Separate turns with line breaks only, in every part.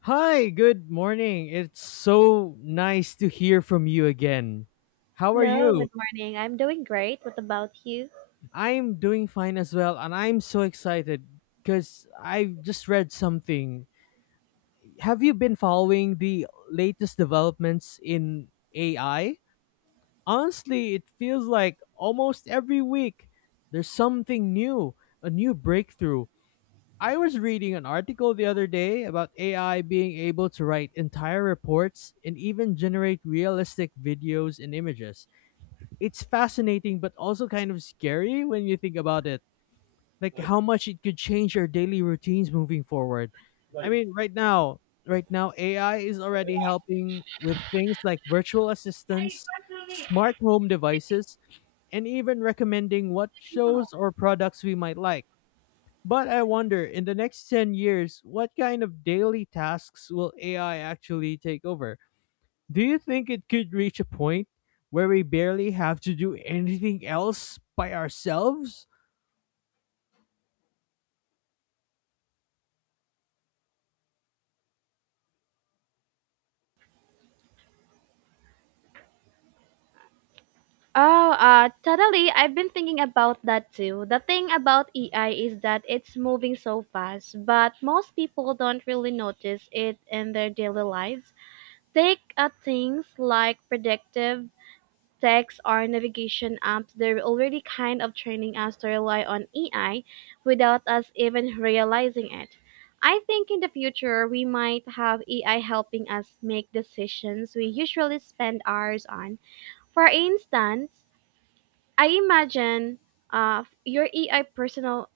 Hi, good morning. It's so nice to hear from you again. How are
Hello,
you?
good morning. I'm doing great. What about you?
I'm doing fine as well, and I'm so excited because I just read something. Have you been following the latest developments in AI? Honestly, it feels like almost every week there's something new, a new breakthrough. I was reading an article the other day about AI being able to write entire reports and even generate realistic videos and images. It's fascinating but also kind of scary when you think about it, like how much it could change our daily routines moving forward. I mean, right now AI is already helping with things like virtual assistants, smart home devices, and even recommending what shows or products we might like, but I wonder, in the next 10 years, what kind of daily tasks will AI actually take over? Do you think it could reach a point where we barely have to do anything else by ourselves?
Oh, totally. I've been thinking about that too. The thing about AI is that it's moving so fast, but most people don't really notice it in their daily lives. Take things like predictive texts or navigation apps. They're already kind of training us to rely on AI without us even realizing it. I think in the future we might have AI helping us make decisions we usually spend hours on. For instance, I imagine your AI personal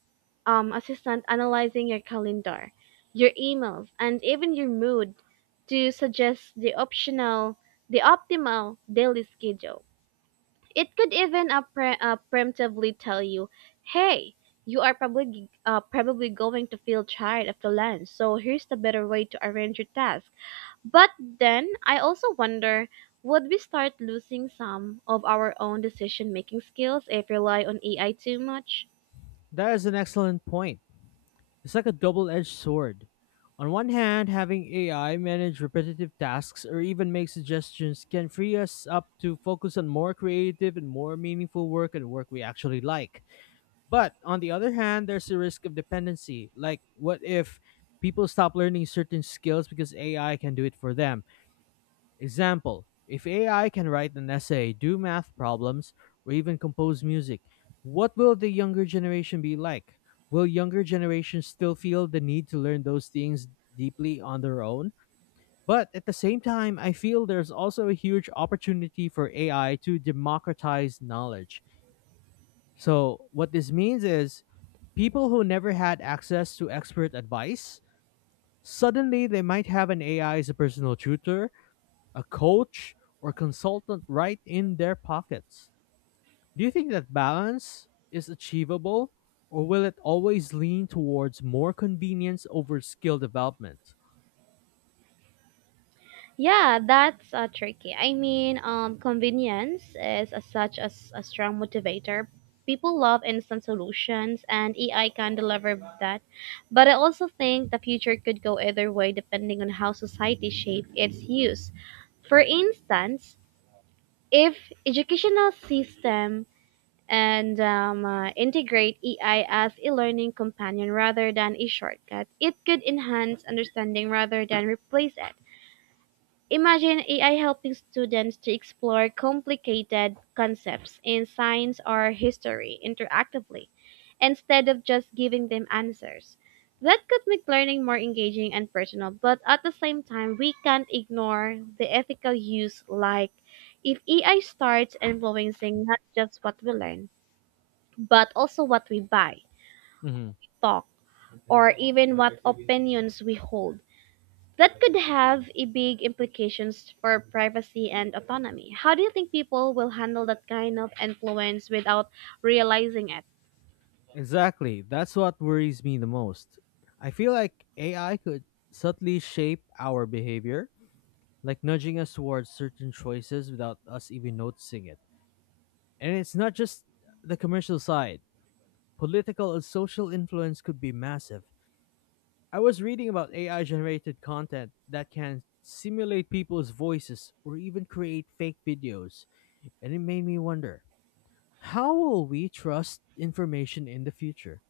assistant analyzing your calendar, your emails, and even your mood to suggest the optimal daily schedule. It could even preemptively tell you, hey, you are probably going to feel tired of the lunch, so here's the better way to arrange your task. But then I also wonder, would we start losing some of our own decision making skills if we rely on AI too much?
That is an excellent point. It's like a double edged sword. On one hand, having AI manage repetitive tasks or even make suggestions can free us up to focus on more creative and more meaningful work, and work we actually like. But on the other hand, there's a risk of dependency. Like, what if people stop learning certain skills because AI can do it for them? Example: if AI can write an essay, do math problems, or even compose music, what will the younger generation be like? Will younger generations still feel the need to learn those things deeply on their own? But at the same time, I feel there's also a huge opportunity for AI to democratize knowledge. So, what this means is, people who never had access to expert advice, suddenly they might have an AI as a personal tutor, a coach, or consultant right in their pockets. Do you think that balance is achievable, or will it always lean towards more convenience over skill development?
Yeah, that's tricky. I mean, convenience is as such as a strong motivator. People love instant solutions, and AI can deliver that. But I also think the future could go either way depending on how society shapes its use. For instance, if educational system and integrate AI as a learning companion rather than a shortcut, it could enhance understanding rather than replace it. Imagine AI helping students to explore complicated concepts in science or history interactively instead of just giving them answers. That could make learning more engaging and personal, but at the same time, we can't ignore the ethical use, like if AI starts influencing not just what we learn, but also what we buy,
Mhm.
talk, or even what opinions we hold. That could have a big implications for privacy and autonomy. How do you think people will handle that kind of influence without realizing it?
Exactly. That's what worries me the most. I feel like AI could subtly shape our behavior, like nudging us towards certain choices without us even noticing it. And it's not just the commercial side, political and social influence could be massive. I was reading about AI generated content that can simulate people's voices or even create fake videos, and it made me wonder, how will we trust information in the future?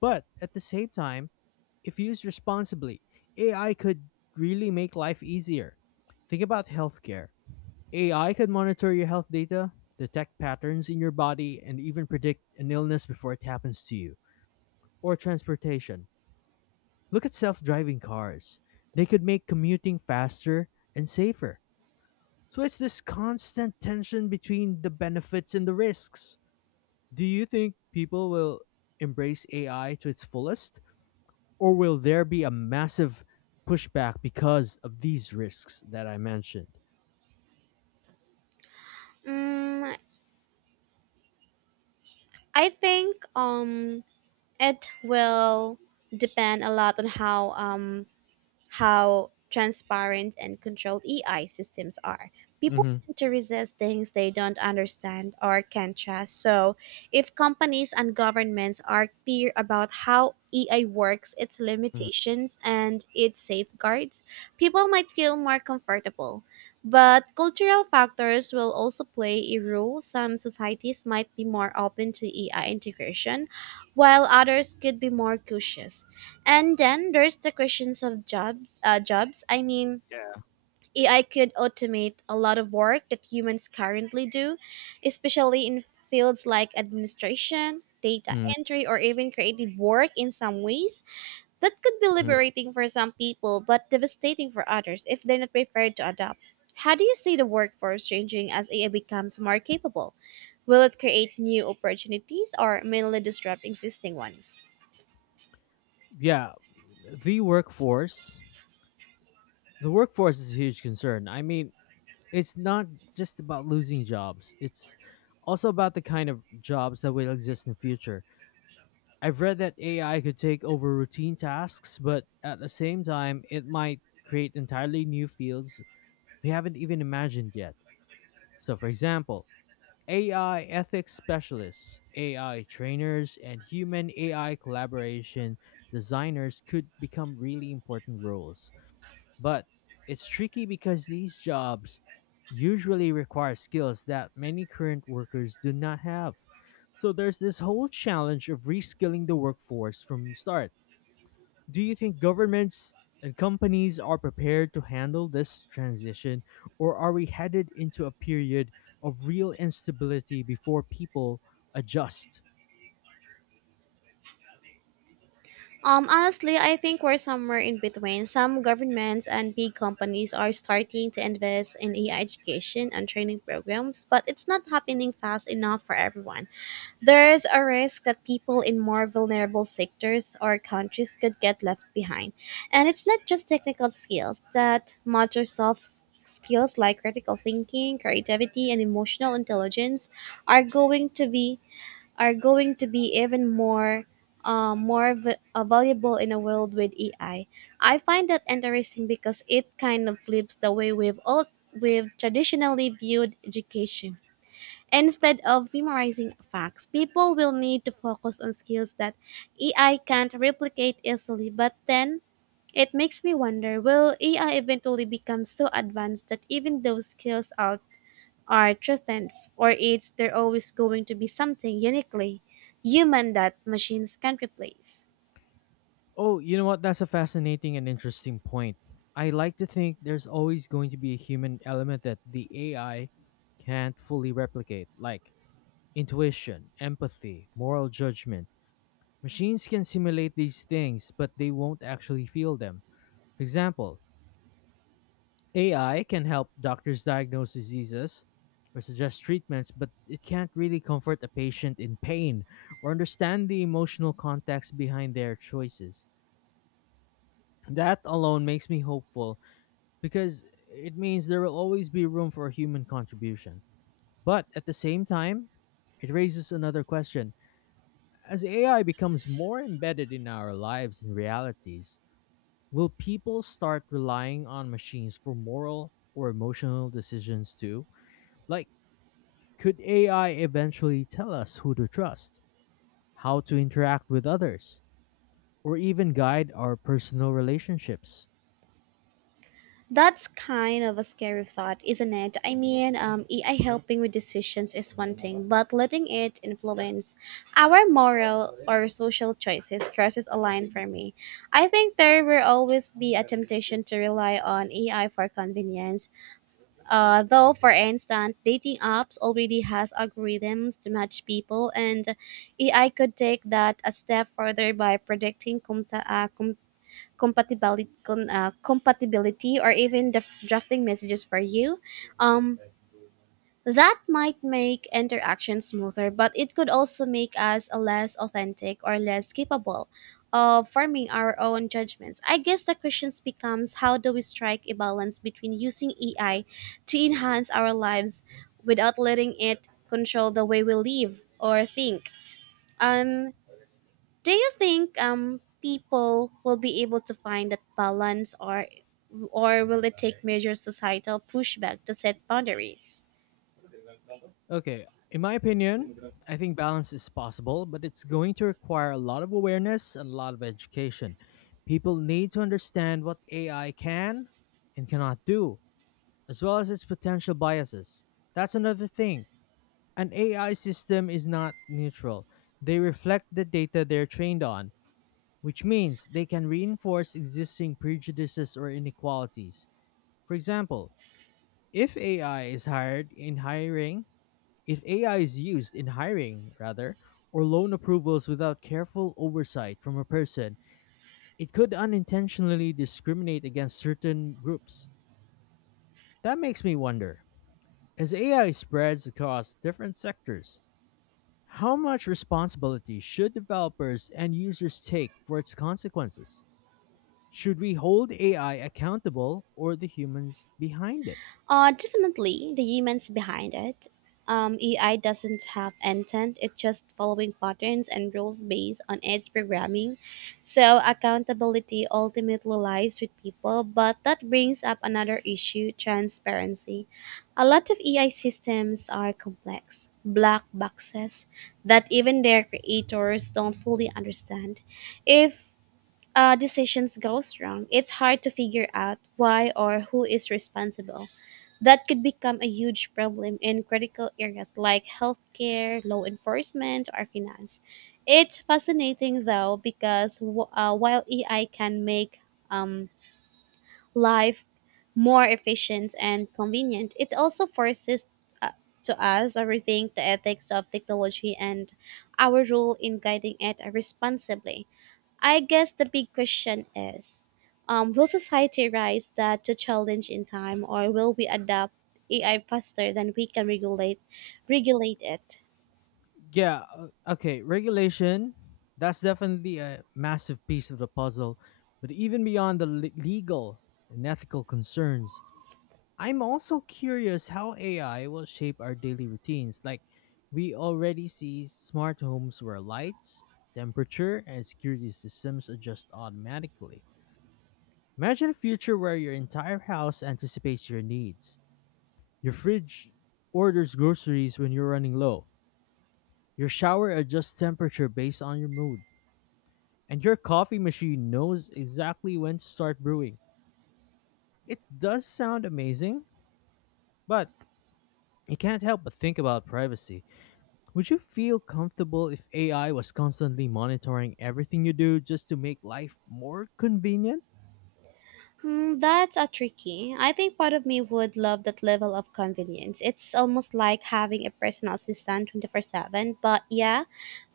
But at the same time, if used responsibly, AI could really make life easier. Think about healthcare. AI could monitor your health data, detect patterns in your body, and even predict an illness before it happens to you. Or transportation. Look at self driving cars. They could make commuting faster and safer. So it's this constant tension between the benefits and the risks. Do you think people will embrace AI to its fullest? Or will there be a massive pushback because of these risks that I mentioned?
Mm, I think it will depend a lot on how transparent and controlled AI systems are. People
Hmm.
tend to resist things they don't understand or can't trust. So, if companies and governments are clear about how AI works, its limitations, and its safeguards, people might feel more comfortable. But cultural factors will also play a role. Some societies might be more open to AI integration, while others could be more cautious. And then there's the questions of jobs. Jobs. I mean,
Yeah.
AI could automate a lot of work that humans currently do, especially in fields like administration, data
Mm-hmm.
entry, or even creative work in some ways. That could be liberating for some people, but devastating for others if they're not prepared to adapt. How do you see the workforce changing as AI becomes more capable? Will it create new opportunities or mainly disrupt existing ones?
Yeah, the workforce. The workforce is a huge concern. I mean, it's not just about losing jobs. It's also about the kind of jobs that will exist in the future. I've read that AI could take over routine tasks, but at the same time, it might create entirely new fields we haven't even imagined yet. So, for example, AI ethics specialists, AI trainers, and human AI collaboration designers could become really important roles. But it's tricky because these jobs usually require skills that many current workers do not have. So there's this whole challenge of reskilling the workforce from the start. Do you think governments and companies are prepared to handle this transition, or are we headed into a period of real instability before people adjust?
Honestly, I think we're somewhere in between. Some governments and big companies are starting to invest in AI education and training programs, but it's not happening fast enough for everyone. There's a risk that people in more vulnerable sectors or countries could get left behind. And it's not just technical skills that matter, soft skills like critical thinking, creativity, and emotional intelligence are going to be are going to be even more valuable in a world with AI. I find that interesting because it kind of flips the way we've traditionally viewed education. Instead of memorizing facts, people will need to focus on skills that AI can't replicate easily. But then it makes me wonder, will AI eventually become so advanced that even those skills are threatened, or it's there always going to be something uniquely human that machines can't replace?
Oh, you know what? That's a fascinating and interesting point. I like to think there's always going to be a human element that the AI can't fully replicate, like intuition, empathy, moral judgment. Machines can simulate these things, but they won't actually feel them. For example, AI can help doctors diagnose diseases or suggest treatments, but it can't really comfort a patient in pain or understand the emotional context behind their choices. That alone makes me hopeful because it means there will always be room for human contribution. But at the same time, it raises another question. As AI becomes more embedded in our lives and realities, will people start relying on machines for moral or emotional decisions too? Like, could AI eventually tell us who to trust, how to interact with others, or even guide our personal relationships?
That's kind of a scary thought, isn't it? I mean, AI helping with decisions is one thing, but letting it influence our moral or social choices crosses a line for me. I think there will always be a temptation to rely on AI for convenience. Though, for instance, dating apps already has algorithms to match people, and AI could take that a step further by predicting compatibility, compatibility, or even the drafting messages for you. Um, that might make interaction smoother, but it could also make us less authentic or less capable of forming our own judgments. I guess the question becomes, how do we strike a balance between using AI to enhance our lives without letting it control the way we live or think? Um, do you think people will be able to find that balance, or will it take major societal pushback to set boundaries?
Okay, in my opinion, I think balance is possible, but it's going to require a lot of awareness and a lot of education. People need to understand what AI can and cannot do, as well as its potential biases. That's another thing. An AI system is not neutral. They reflect the data they're trained on, which means they can reinforce existing prejudices or inequalities. For example, if AI is hired in hiring if AI is used in hiring, rather, or loan approvals without careful oversight from a person, it could unintentionally discriminate against certain groups. That makes me wonder, as AI spreads across different sectors, how much responsibility should developers and users take for its consequences? Should we hold AI accountable, or the humans behind it?
Definitely the humans behind it. AI doesn't have intent, it's just following patterns and rules based on its programming. So, accountability ultimately lies with people, but that brings up another issue, transparency. A lot of AI systems are complex, black boxes that even their creators don't fully understand. If decisions goes wrong, it's hard to figure out why or who is responsible. That could become a huge problem in critical areas like healthcare, law enforcement, or finance. It's fascinating though because while AI can make um, life more efficient and convenient, it also forces uh, to us to rethink the ethics of technology and our role in guiding it responsibly. I guess the big question is, will society rise that to challenge in time, or will we adapt AI faster than we can regulate it?
Yeah. Okay. Regulation. That's definitely a massive piece of the puzzle. But even beyond the legal and ethical concerns, I'm also curious how AI will shape our daily routines. Like, we already see smart homes where lights, temperature, and security systems adjust automatically. Imagine a future where your entire house anticipates your needs. Your fridge orders groceries when you're running low, your shower adjusts temperature based on your mood, and your coffee machine knows exactly when to start brewing. It does sound amazing, but you can't help but think about privacy. Would you feel comfortable if AI was constantly monitoring everything you do just to make life more convenient?
Hmm, that's a tricky. I think part of me would love that level of convenience. It's almost like having a personal assistant 24/7, but yeah,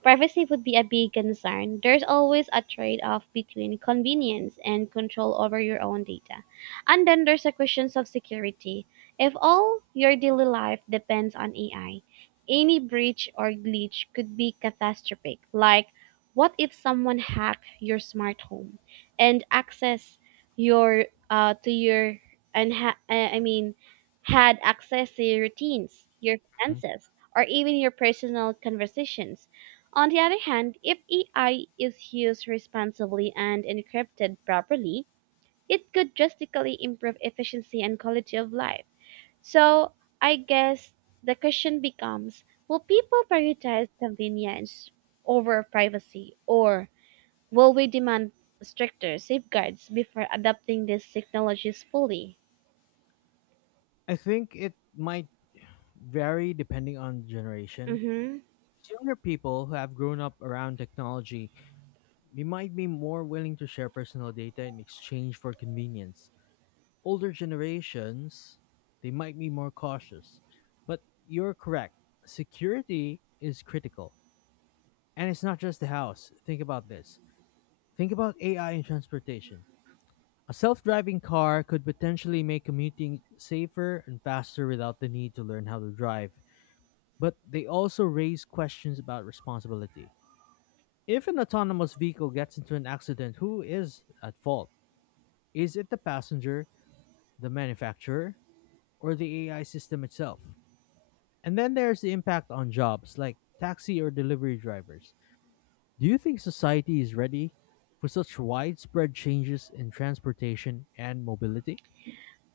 privacy would be a big concern. There's always a trade off between convenience and control over your own data. And then there's the questions of security. If all your daily life depends on AI, any breach or glitch could be catastrophic. Like, what if someone hacked your smart home and access your to your and ha- I mean had access to your routines, your
Mhm.
finances, or even your personal conversations? On the other hand, if AI is used responsibly and encrypted properly, it could drastically improve efficiency and quality of life. So, I guess the question becomes, will people prioritize convenience over privacy, or will we demand stricter safeguards before adopting these technologies fully?
I think it might vary depending on generation.
hmm
Younger people who have grown up around technology, they might be more willing to share personal data in exchange for convenience. Older generations, they might be more cautious. But you're correct. Security is critical. And it's not just the house. Think about this. Think about AI in transportation. A self driving car could potentially make commuting safer and faster without the need to learn how to drive. But they also raise questions about responsibility. If an autonomous vehicle gets into an accident, who is at fault? Is it the passenger, the manufacturer, or the AI system itself? And then there's the impact on jobs like taxi or delivery drivers. Do you think society is ready for such widespread changes in transportation and mobility?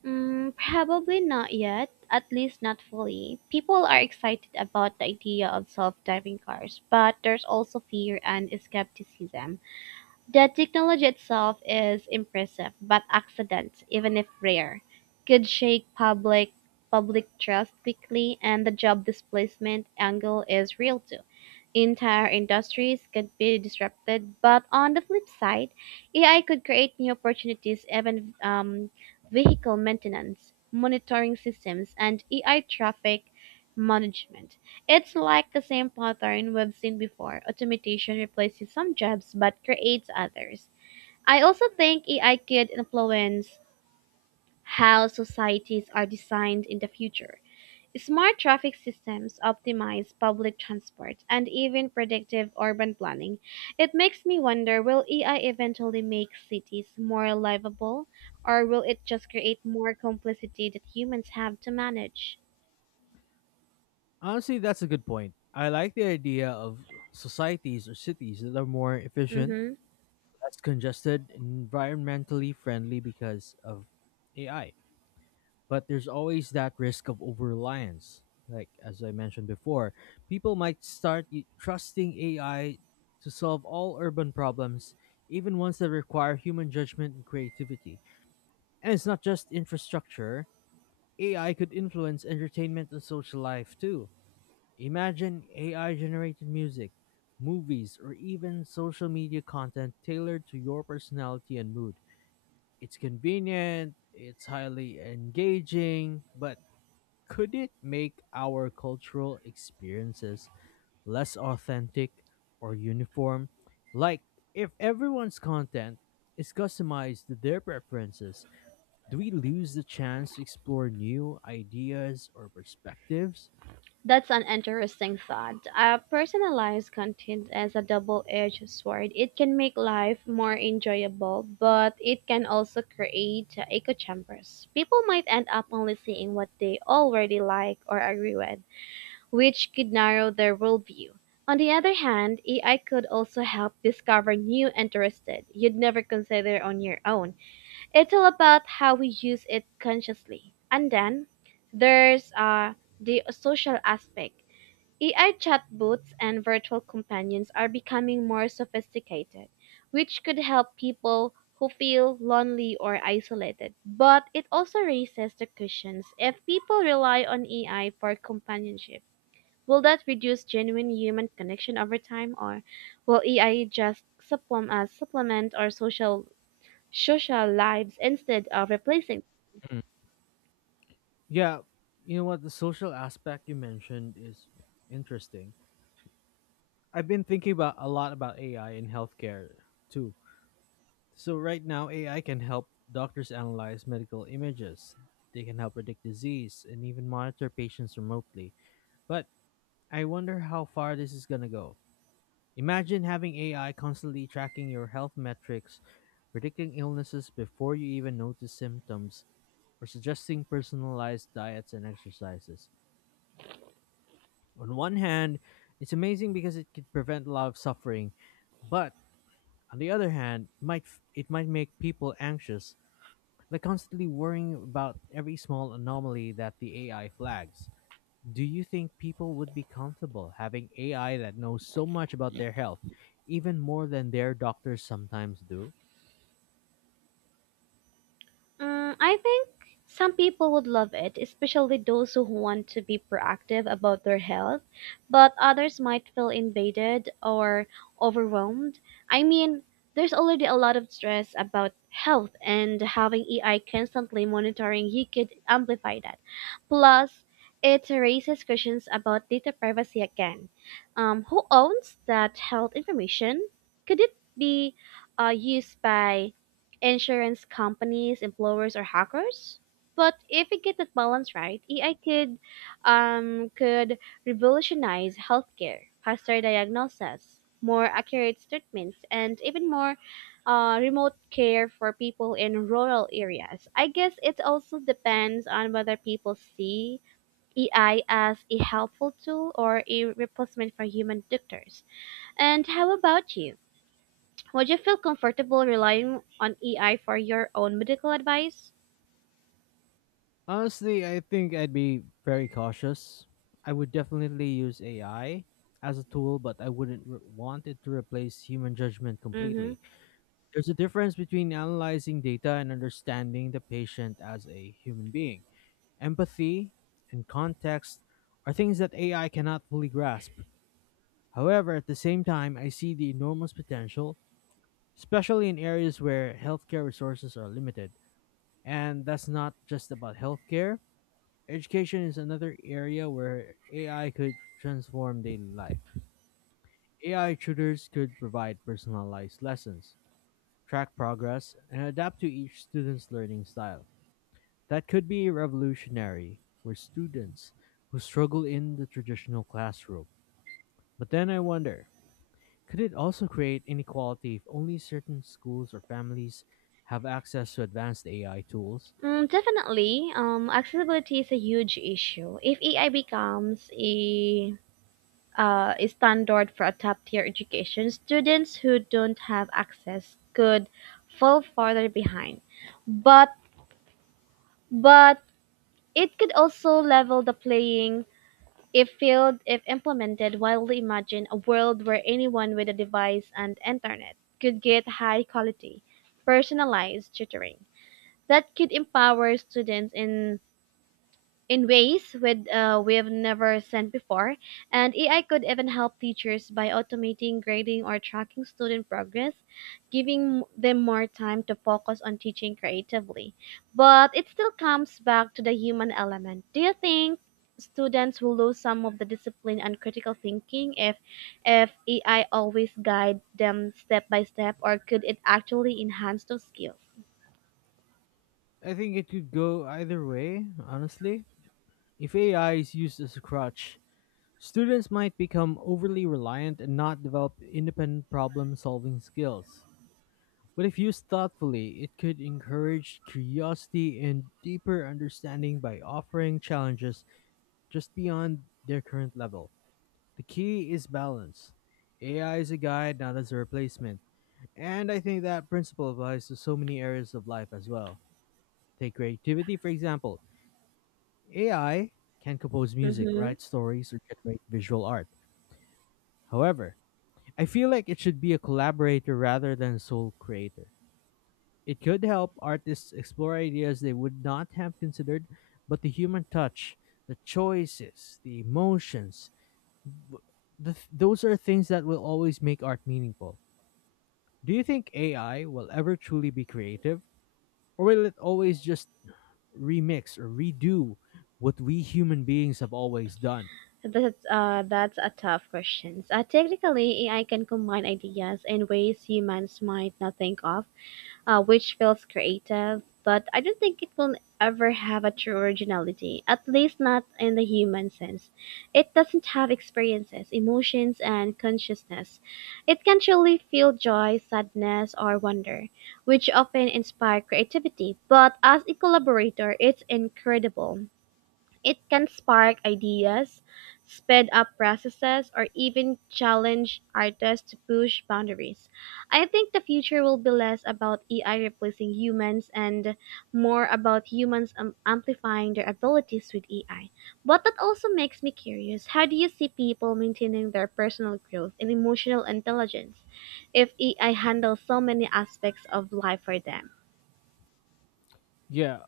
Probably not yet, at least not fully. People are excited about the idea of self driving cars, but there's also fear and skepticism. The technology itself is impressive, but accidents, even if rare, could shake public trust quickly, and the job displacement angle is real too. Entire industries could be disrupted, but on the flip side, AI could create new opportunities, even vehicle maintenance, monitoring systems, and AI traffic management. It's like the same pattern we've seen before. Automation replaces some jobs but creates others. I also think AI could influence how societies are designed in the future. Smart traffic systems optimize public transport and even predictive urban planning. It makes me wonder, will AI eventually make cities more livable or will it just create more complexity that humans have to manage?
Honestly, that's a good point. I like the idea of societies or cities that are more efficient,
Mhm.
less congested, and environmentally friendly because of AI. But there's always that risk of over reliance. Like, as I mentioned before, people might start trusting AI to solve all urban problems, even ones that require human judgment and creativity. And it's not just infrastructure, AI could influence entertainment and social life too. Imagine AI generated music, movies, or even social media content tailored to your personality and mood. It's convenient, it's highly engaging, but could it make our cultural experiences less authentic or uniform? Like, if everyone's content is customized to their preferences, do we lose the chance to explore new ideas or perspectives?
That's an interesting thought. Personalized content is a double edged sword. It can make life more enjoyable, but it can also create echo chambers. People might end up only seeing what they already like or agree with, which could narrow their worldview. On the other hand, AI could also help discover new interested you'd never consider on your own. It's all about how we use it consciously. And then there's the social aspect. AI chatbots and virtual companions are becoming more sophisticated, which could help people who feel lonely or isolated. But it also raises the questions, if people rely on AI for companionship, will that reduce genuine human connection over time, or will AI just supplement our social lives instead of replacing?
Mm. Yeah, you know what? The social aspect you mentioned is interesting. I've been thinking about a lot about AI in healthcare too. So right now, AI can help doctors analyze medical images. They can help predict disease and even monitor patients remotely. But I wonder how far this is going to go. Imagine having AI constantly tracking your health metrics, predicting illnesses before you even notice symptoms, or suggesting personalized diets and exercises. On one hand, it's amazing because it could prevent a lot of suffering, but on the other hand, might it might make people anxious, like constantly worrying about every small anomaly that the AI flags. Do you think people would be comfortable having AI that knows so much about their health, even more than their doctors sometimes do?
Mm, I think some people would love it, especially those who want to be proactive about their health, but others might feel invaded or overwhelmed. I mean, there's already a lot of stress about health, and having AI constantly monitoring you could amplify that. Plus, it raises questions about data privacy again. Who owns that health information? Could it be used by insurance companies, employers, or hackers? But if we get that balance right, AI could revolutionize healthcare, faster diagnosis, more accurate treatments, and even more remote care for people in rural areas. I guess it also depends on whether people see AI as a helpful tool or a replacement for human doctors. And how about you? Would you feel comfortable relying on AI for your own medical advice?
Honestly, I think I'd be very cautious. I would definitely use AI as a tool, but I wouldn't want it to replace human judgment
Mm-hmm.
completely. There's a difference between analyzing data and understanding the patient as a human being. Empathy and context are things that AI cannot fully grasp. However, at the same time, I see the enormous potential, especially in areas where healthcare resources are limited. And that's not just about healthcare. Education is another area where AI could transform daily life. AI tutors could provide personalized lessons, track progress, and adapt to each student's learning style. That could be revolutionary for students who struggle in the traditional classroom. But then I wonder, could it also create inequality if only certain schools or families have access to advanced AI tools?
Mm, definitely. Accessibility is a huge issue. If AI becomes a standard for a top tier education, students who don't have access could fall farther behind. But but it could also level the playing If field if implemented wildly. Imagine a world where anyone with a device and internet could get high quality, personalized tutoring. That could empower students in ways with we've never seen before, and AI could even help teachers by automating grading or tracking student progress, giving them more time to focus on teaching creatively. But it still comes back to the human element. Do you think students will lose some of the discipline and critical thinking if AI always guide them step by step, or could it actually enhance those skills?
I think it could go either way, honestly. If AI is used as a crutch, students might become overly reliant and not develop independent problem solving skills. But if used thoughtfully, it could encourage curiosity and deeper understanding by offering challenges just beyond their current level. The key is balance. AI is a guide, not as a replacement. And I think that principle applies to so many areas of life as well. Take creativity, for example. AI can compose music,
Mm-hmm.
write stories, or generate visual art. However, I feel like it should be a collaborator rather than a sole creator. It could help artists explore ideas they would not have considered, but the human touch, the choices, the emotions, th- those are things that will always make art meaningful. Do you think AI will ever truly be creative? Or will it always just remix or redo what we human beings have always done?
That's a tough question. Technically, AI can combine ideas in ways humans might not think of, which feels creative. But I don't think it will ever have a true originality, at least not in the human sense. It doesn't have experiences, emotions, and consciousness. It can truly feel joy, sadness, or wonder, which often inspire creativity. But as a collaborator, it's incredible. It can spark ideas, speed up processes, or even challenge artists to push boundaries. I think the future will be less about AI replacing humans and more about humans amplifying their abilities with AI. But that also makes me curious, how do you see people maintaining their personal growth and emotional intelligence if AI handles so many aspects of life for them?
Yeah.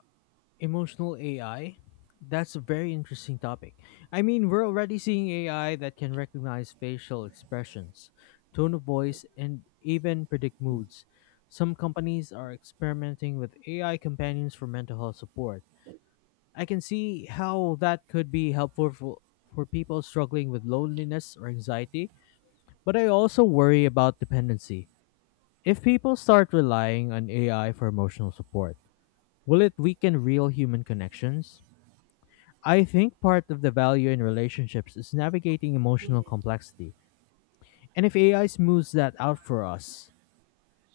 Emotional AI? That's a very interesting topic. I mean, we're already seeing AI that can recognize facial expressions, tone of voice, and even predict moods. Some companies are experimenting with AI companions for mental health support. I can see how that could be helpful for people struggling with loneliness or anxiety, but I also worry about dependency. If people start relying on AI for emotional support, will it weaken real human connections? I think part of the value in relationships is navigating emotional complexity. And if AI smooths that out for us,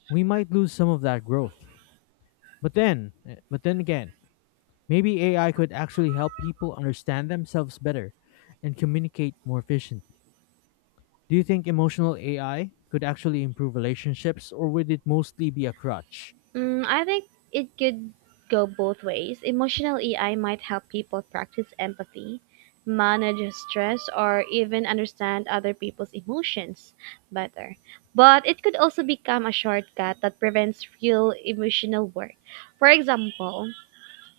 we might lose some of that growth. But then again, maybe AI could actually help people understand themselves better and communicate more efficiently. Do you think emotional AI could actually improve relationships, or would it mostly be a crutch?
Mm, I think it could go both ways. Emotional AI might help people practice empathy, manage stress, or even understand other people's emotions better. But it could also become a shortcut that prevents real emotional work. For example,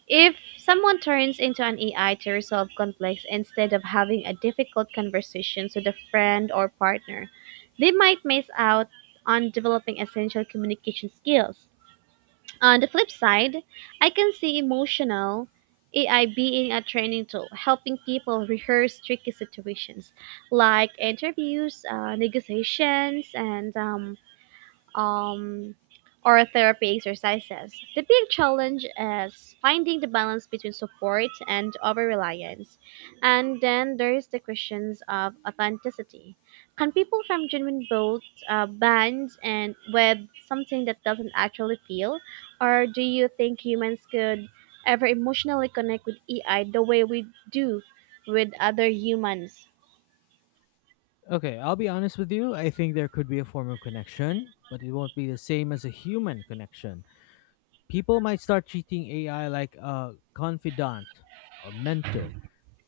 if someone turns into an AI to resolve conflicts instead of having a difficult conversation with a friend or partner, they might miss out on developing essential communication skills. On the flip side, I can see emotional AI being a training tool, helping people rehearse tricky situations like interviews, negotiations, and um, or therapy exercises. The big challenge is finding the balance between support and over reliance. And then there's the questions of authenticity. Can people from genuine both bands and with something that doesn't actually feel? Or do you think humans could ever emotionally connect with AI the way we do with other humans?
Okay, I'll be honest with you. I think there could be a form of connection, but it won't be the same as a human connection. People might start treating AI like a confidant or mentor,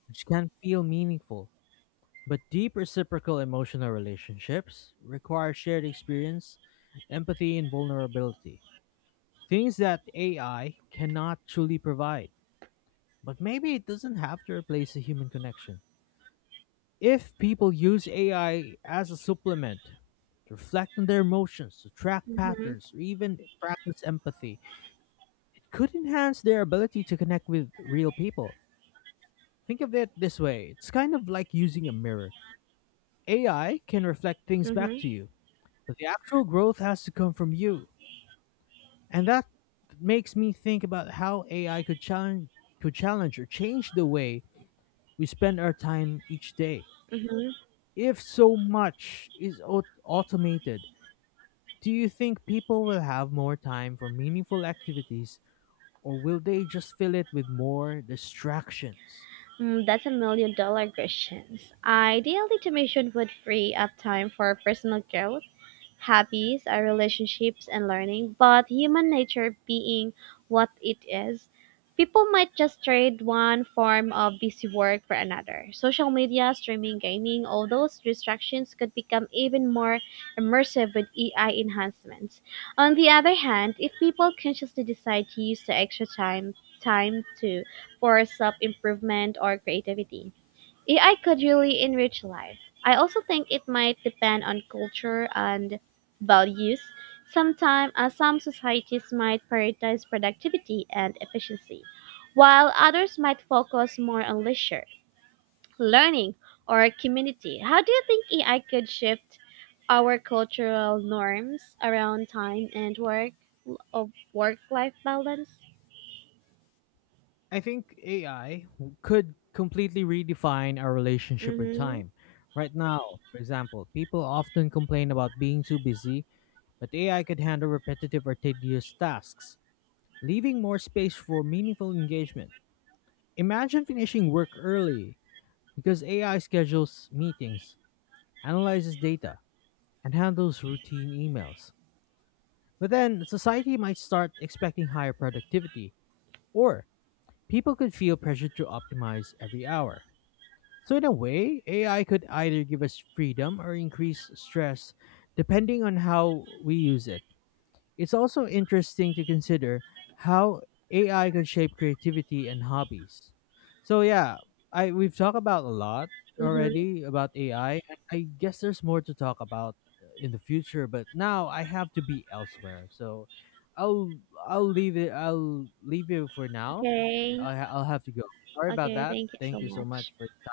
which can feel meaningful. But deep reciprocal emotional relationships require shared experience, empathy, and vulnerability. Things that AI cannot truly provide. But maybe it doesn't have to replace a human connection. If people use AI as a supplement to reflect on their emotions, to track
Mm-hmm,
patterns, or even practice empathy, could enhance their ability to connect with real people. Think of it this way, it's kind of like using a mirror. AI can reflect things back
mm-hmm,
to you, but the actual growth has to come from you. And that makes me think about how AI could challenge or change the way we spend our time each day.
mm-hmm.
If so much is automated, do you think people will have more time for meaningful activities, or will they just fill it with more distractions?
Mm, that's a million dollar question. Ideally, automation would free up time for personal growth, hobbies, our relationships, and learning. But human nature being what it is, people might just trade one form of busy work for another. Social media, streaming, gaming, all those distractions could become even more immersive with AI enhancements. On the other hand, if people consciously decide to use the extra time, time to for self improvement or creativity. AI could really enrich life. I also think it might depend on culture and values. Some societies might prioritize productivity and efficiency, while others might focus more on leisure, learning, or community. How do you think AI could shift our cultural norms around time and work of work-life balance?
I think AI could completely redefine our relationship with
Mm-hmm.
time. Right now, for example, people often complain about being too busy, but AI could handle repetitive or tedious tasks, leaving more space for meaningful engagement. Imagine finishing work early because AI schedules meetings, analyzes data, and handles routine emails. But then society might start expecting higher productivity, or people could feel pressured to optimize every hour. So, in a way, AI could either give us freedom or increase stress depending on how we use it. It's also interesting to consider how AI could shape creativity and hobbies. So, yeah, I, we've talked about a lot
Mm-hmm.
already about AI, and I guess there's more to talk about in the future, but now I have to be elsewhere. So, I'll I'll leave it I'll leave you for now.
Okay.
I'll have to go. Sorry about
Okay.
that.
Thank you so
Thank you so much
much.
for